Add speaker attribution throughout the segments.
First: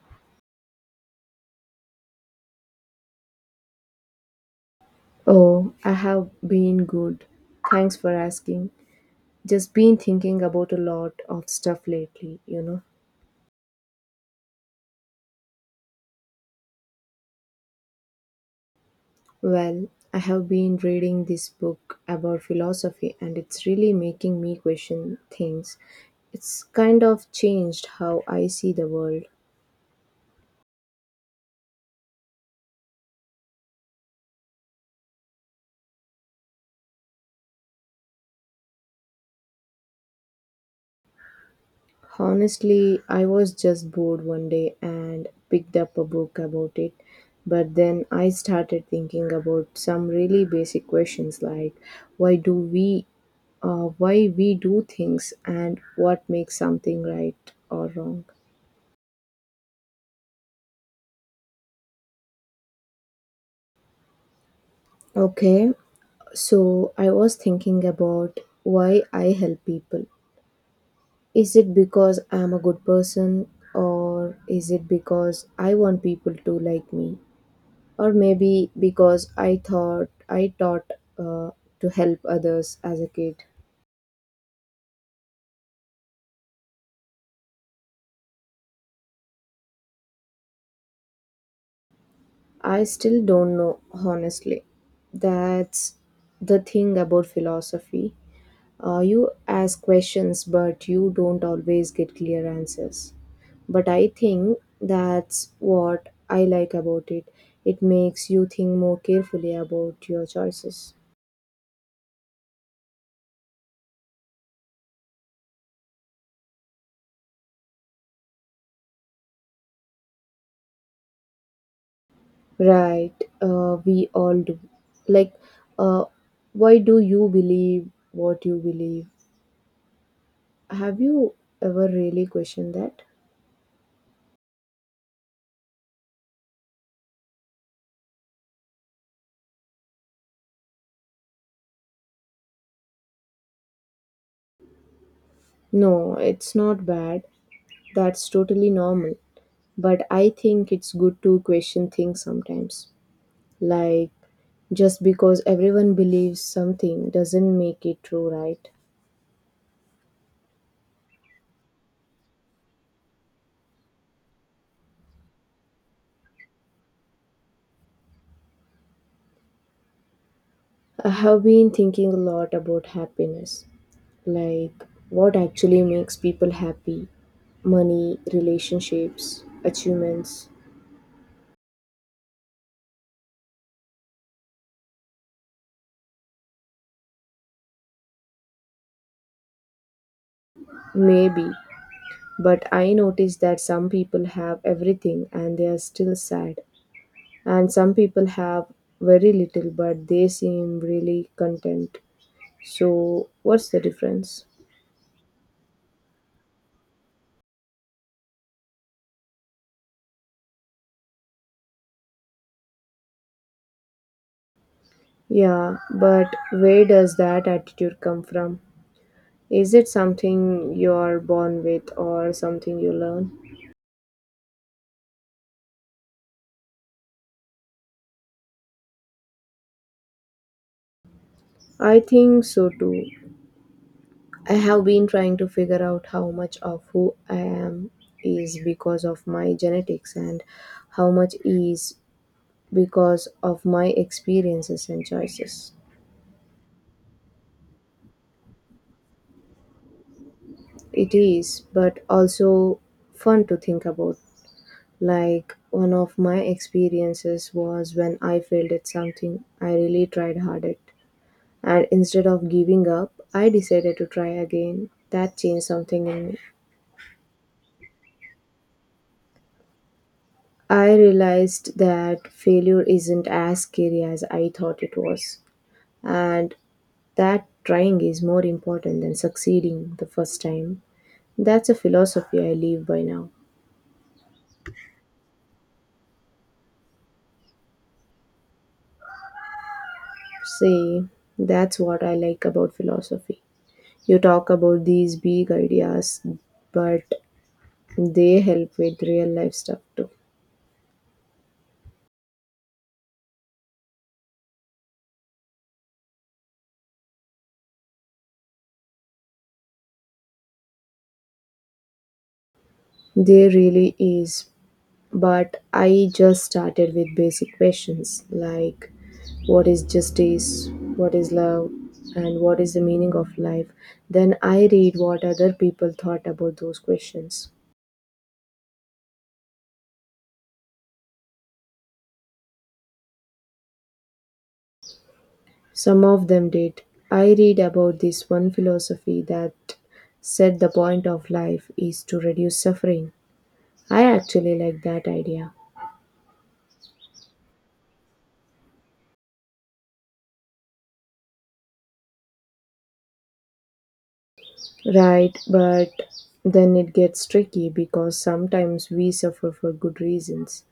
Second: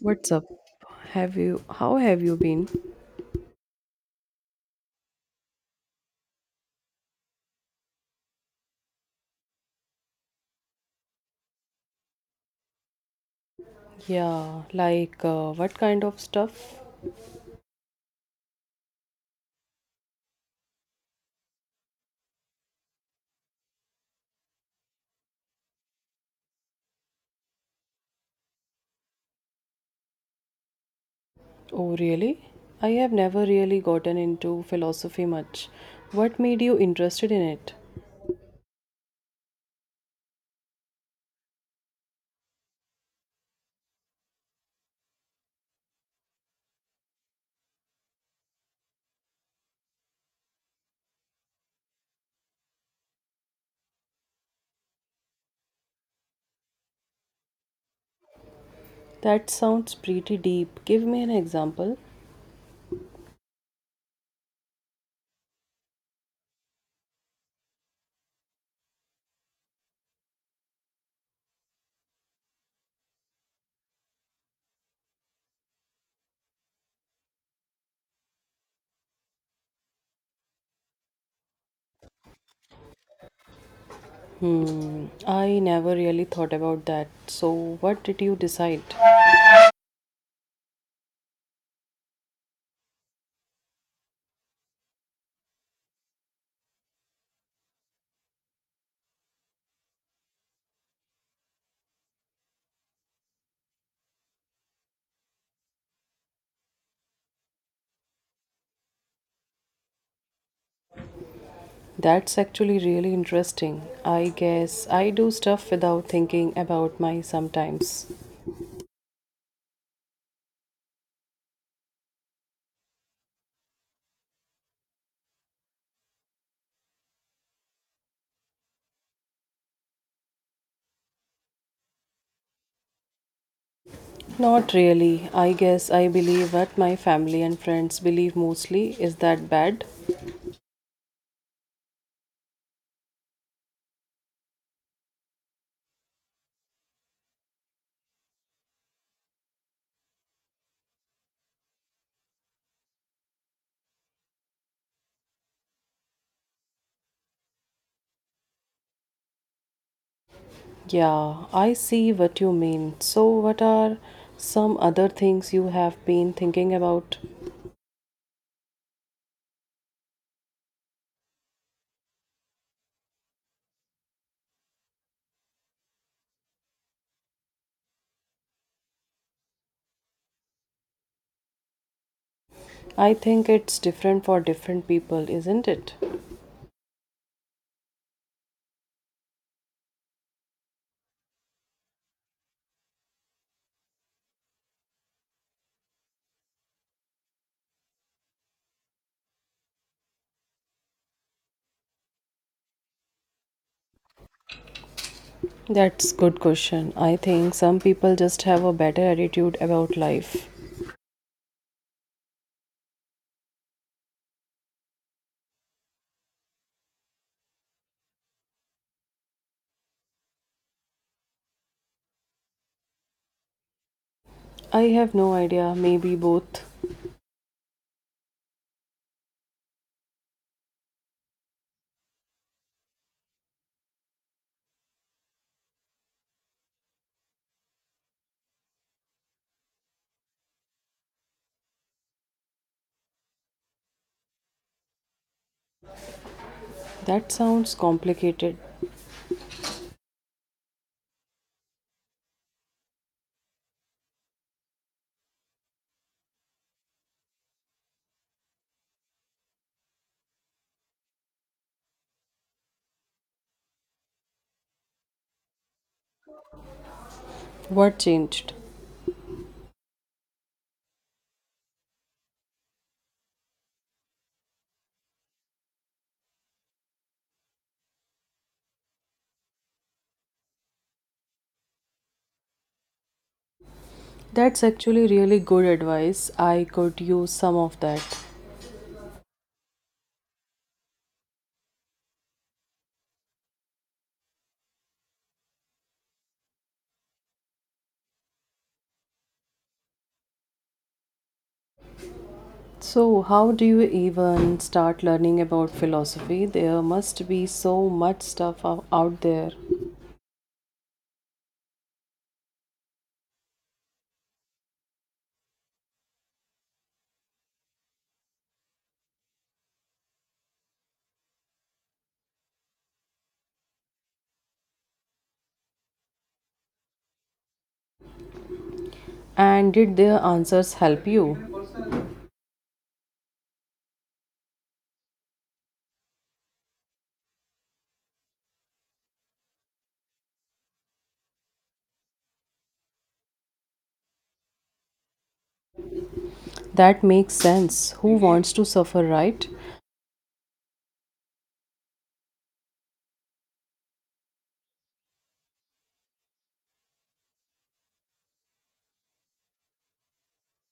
Speaker 1: What's up? Have you how have you been?
Speaker 2: Oh, I have been good. Thanks for asking. Just been thinking about a lot of stuff lately,
Speaker 1: Yeah, like what kind of stuff?
Speaker 2: Well, I have been reading this book about philosophy and it's really making me question things. It's kind of changed how I see the world.
Speaker 1: Oh, really? I have never really gotten into philosophy much. What made you interested in it?
Speaker 2: Honestly, I was just bored one day and picked up a book about it. But then I started thinking about some really basic questions, like why do we why we do things and what makes something right or wrong.
Speaker 1: That sounds pretty deep. Give me an example.
Speaker 2: Okay, so I was thinking about why I help people. Is it because I'm a good person, or is it because I want people to like me? Or maybe because I taught uh, to help others as a kid.
Speaker 1: I never really thought about that. So, what did you decide?
Speaker 2: I still don't know, honestly. That's the thing about philosophy. You ask questions, but you don't always get clear answers. But I think that's what I like about it. It makes you think more carefully about your choices.
Speaker 1: That's actually really interesting. I guess I do stuff without thinking about my sometimes.
Speaker 2: Right, we all do. Like, uh, why do you believe what you believe? Have you ever really questioned that?
Speaker 1: Not really. I guess I believe what my family and friends believe mostly. Is that bad?
Speaker 2: No, it's not bad. That's totally normal. But I think it's good to question things sometimes. Like, just because everyone believes something doesn't make it true, right?
Speaker 1: Yeah, I see what you mean. So, what are some other things you have been thinking about?
Speaker 2: I have been thinking a lot about happiness, like what actually makes people happy: money, relationships, achievements,
Speaker 1: I think it's different for different people, isn't it?
Speaker 2: maybe. But I noticed that some people have everything and they are still sad, and some people have very little but they seem really content. So, what's the difference?
Speaker 1: That's good question. I think some people just have a better attitude about life.
Speaker 2: Yeah, but where does that attitude come from? Is it something you're born with or something you learn?
Speaker 1: I have no idea, maybe both.
Speaker 2: I think so too. I have been trying to figure out how much of who I am is because of my genetics and how much is because of my experiences and choices.
Speaker 1: That sounds complicated.
Speaker 2: It is, but also fun to think about. Like, one of my experiences was when I failed at something I really tried hard at. And instead of giving up, I decided to try again. That changed something in me.
Speaker 1: What changed?
Speaker 2: I realized that failure isn't as scary as I thought it was, and that trying is more important than succeeding the first time. That's a philosophy I live by now.
Speaker 1: That's actually really good advice. I could use some of that.
Speaker 2: See, that's what I like about philosophy. You talk about these big ideas, but they help with real life stuff too.
Speaker 1: So, how do you even start learning about philosophy? There must be so much stuff out there.
Speaker 2: There really is. But I just started with basic questions like what is justice, what is love, and what is the meaning of life. Then I read what other people thought about those questions.
Speaker 1: And did their answers help you?
Speaker 2: Some of them did. I read about this one philosophy that said the point of life is to reduce suffering. I actually like that idea.
Speaker 1: That makes sense. Who wants to suffer, right?
Speaker 2: Right, but then it gets tricky because sometimes we suffer for good reasons.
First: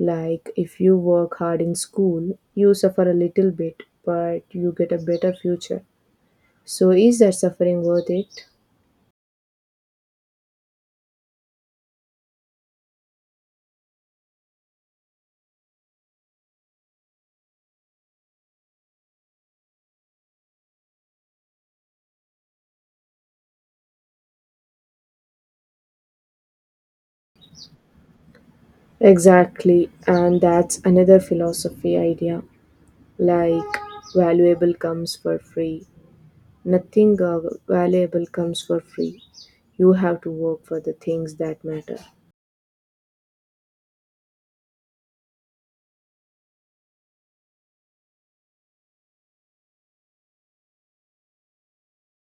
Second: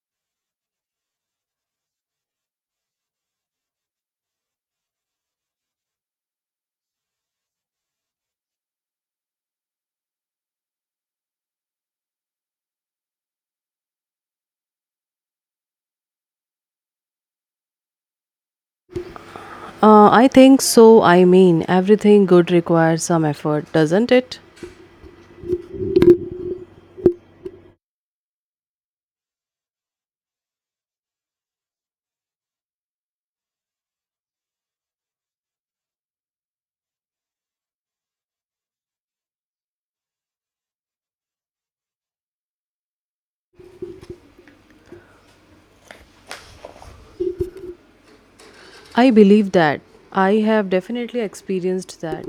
Speaker 2: Like if you work hard in school, you suffer a little bit, but you get a better future. So, is that suffering worth it?
Speaker 1: I think so. I mean, everything good requires some effort, doesn't it?
Speaker 2: Exactly, and that's another philosophy idea, like valuable comes for free. Nothing valuable comes for free. You have to work for the things that matter.
Speaker 1: I believe that. I have definitely experienced that.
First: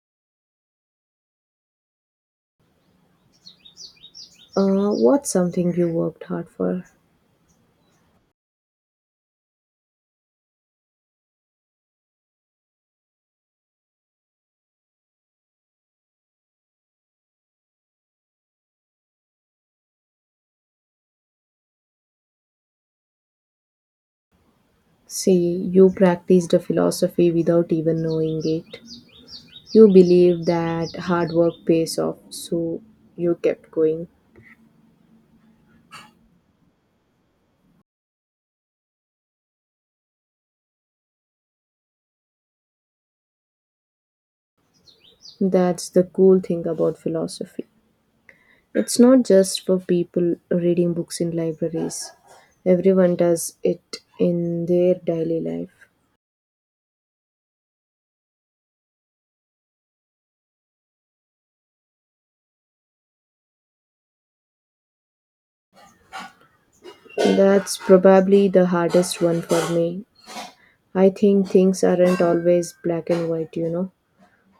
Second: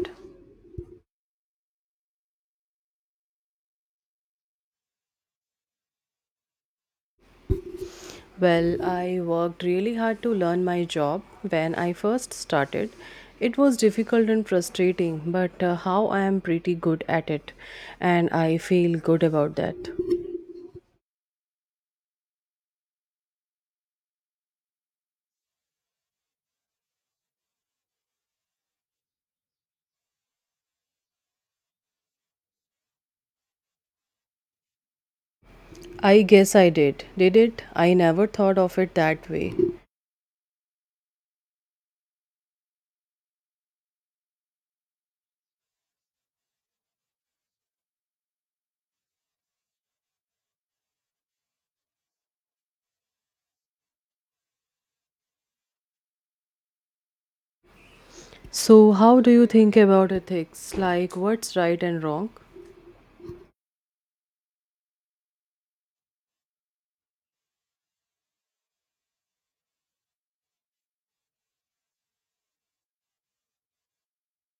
Speaker 2: What's something you worked hard for?
Speaker 1: Well, I worked really hard to learn my job when I first started. It was difficult and frustrating, but how I am pretty good at it, and I feel good about that.
Speaker 2: See, you practiced a philosophy without even knowing it. You believe that hard work pays off, so you kept going.
Speaker 1: I guess I did. Did it? I never thought of it that way.
Speaker 2: That's the cool thing about philosophy. It's not just for people reading books in libraries. Everyone does it in their daily life.
Speaker 1: So, how do you think about ethics? Like, what's right and wrong?
Speaker 2: That's probably the hardest one for me. I think things aren't always black and white, you know.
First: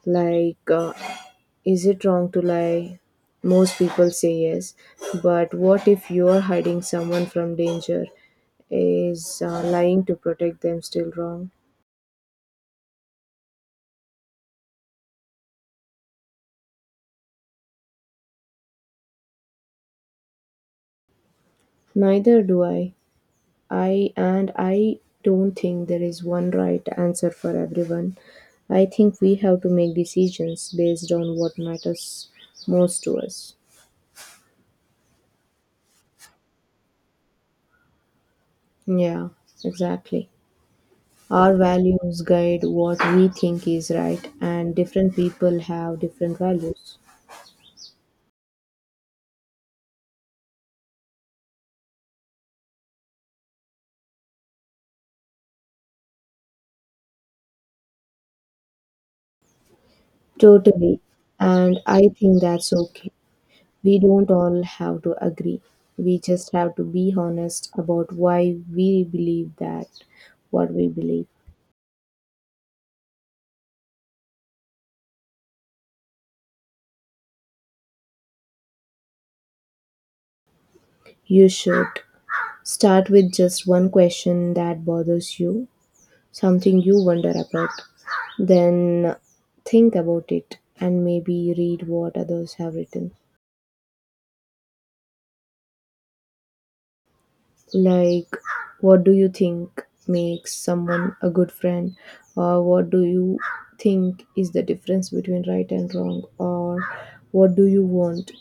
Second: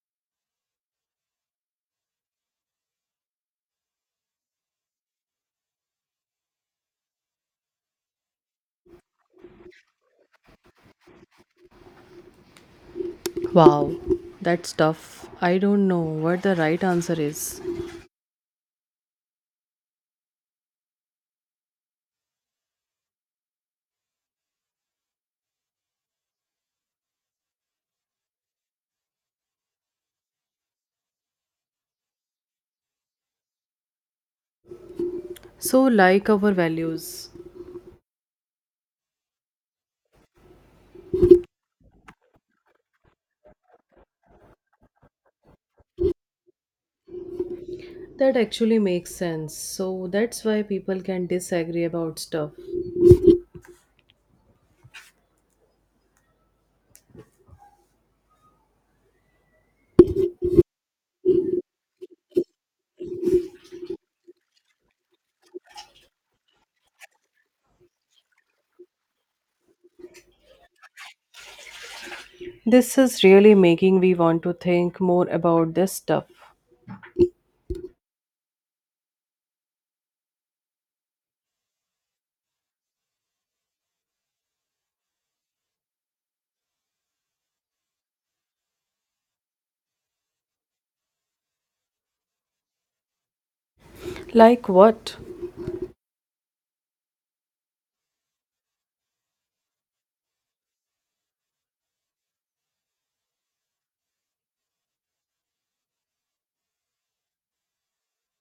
Speaker 2: Like, uh, is it wrong to lie? Most people say yes. But what if you're hiding someone from danger? Is lying to protect them still wrong?
Speaker 1: Wow, that's tough. I don't know what the right answer is.
Speaker 2: Neither do I. I and I don't think there is one right answer for everyone. I think we have to make decisions based on what matters most to us.
Speaker 1: So, like our values.
Speaker 2: Yeah, exactly. Our values guide what we think is right, and different people have different values.
Speaker 1: That actually makes sense. So that's why people can disagree about stuff.
Speaker 2: Totally. And I think that's okay. We don't all have to agree. We just have to be honest about why we believe that, what we believe.
Speaker 1: This is really making me want to think more about this stuff.
Speaker 2: You should. Start with just one question that bothers you, something you wonder about. Then think about it and maybe read what others have written.
Speaker 1: Like what?
Speaker 2: Like, what do you think makes someone a good friend? Or what do you think is the difference between right and wrong? Or what do you want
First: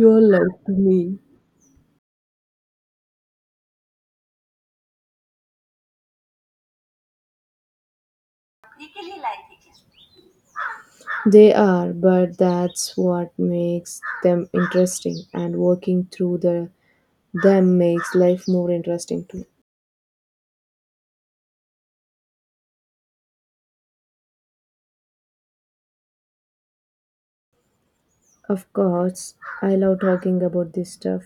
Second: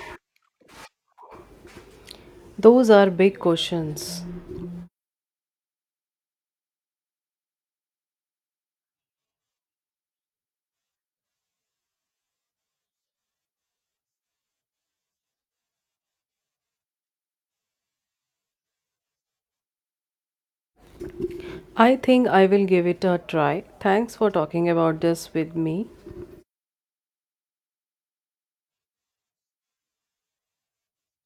Speaker 2: your love to mean?
Speaker 1: Those are big questions.
Speaker 2: They are, but that's what makes them interesting, and working through the Them makes life more interesting too.
Speaker 1: I think I will give it a try. Thanks for talking about this with me.
Speaker 2: Of course, I love talking about this stuff,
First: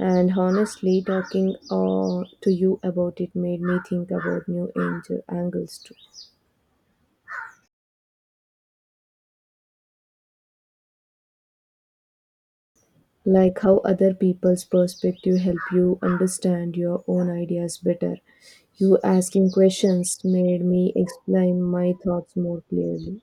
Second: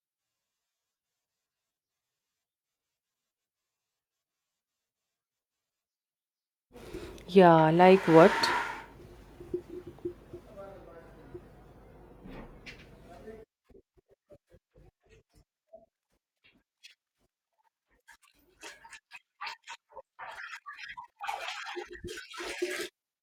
Speaker 2: and honestly, talking to you about it made me think about new angel angles too.
Speaker 1: Yeah, like what?
Speaker 2: Like how other people's perspective help you understand your own ideas better. You asking questions made me explain my thoughts more clearly.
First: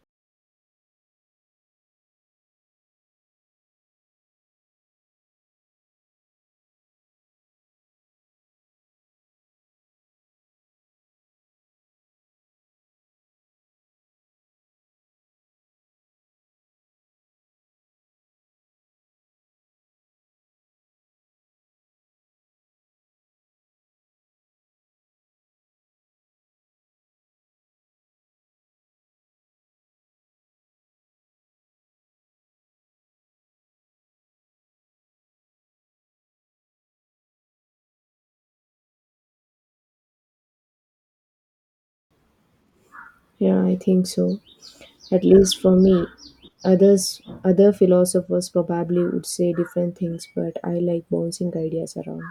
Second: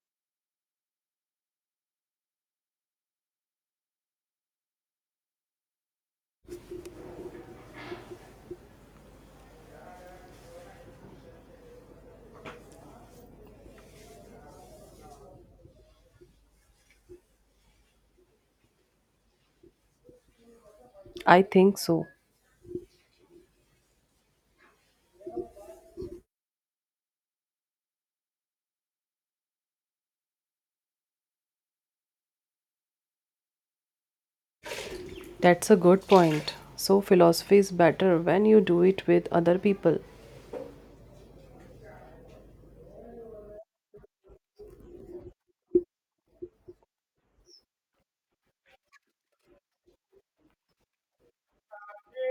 Speaker 1: I think so. That's a good point. So, philosophy is better when you do it with other people.
Speaker 2: Yeah, I think so. At least for me. Other philosophers probably would say different things, but I like bouncing ideas around.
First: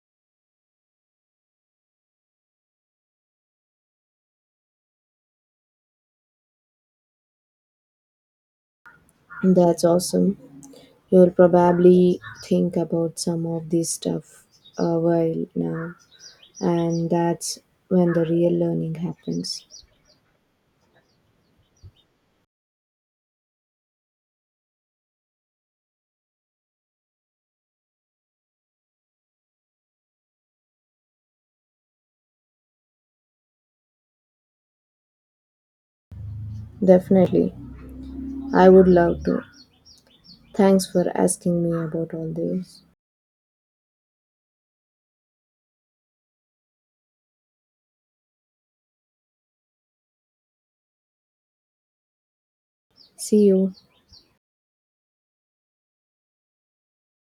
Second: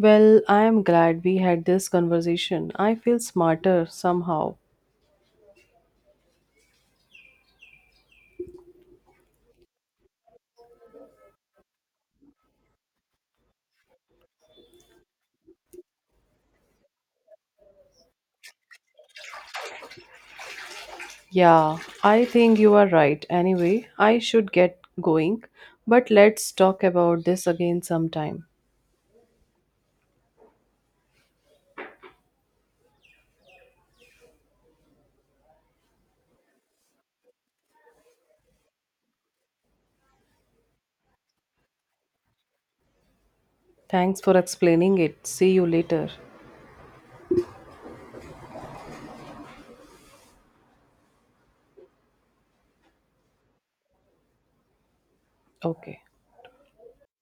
Speaker 1: Well, I am glad we had this conversation. I feel smarter somehow.
Speaker 2: That's awesome. You'll probably think about some of this stuff a while now, and that's when the real learning happens.
Speaker 1: Yeah, I think you are right. Anyway, I should get going, but let's talk about this again sometime.
Speaker 2: Definitely, I would love to. Thanks for asking me about all this.
Speaker 1: Thanks for explaining it. See you later.
Speaker 2: See you.
Speaker 1: Okay.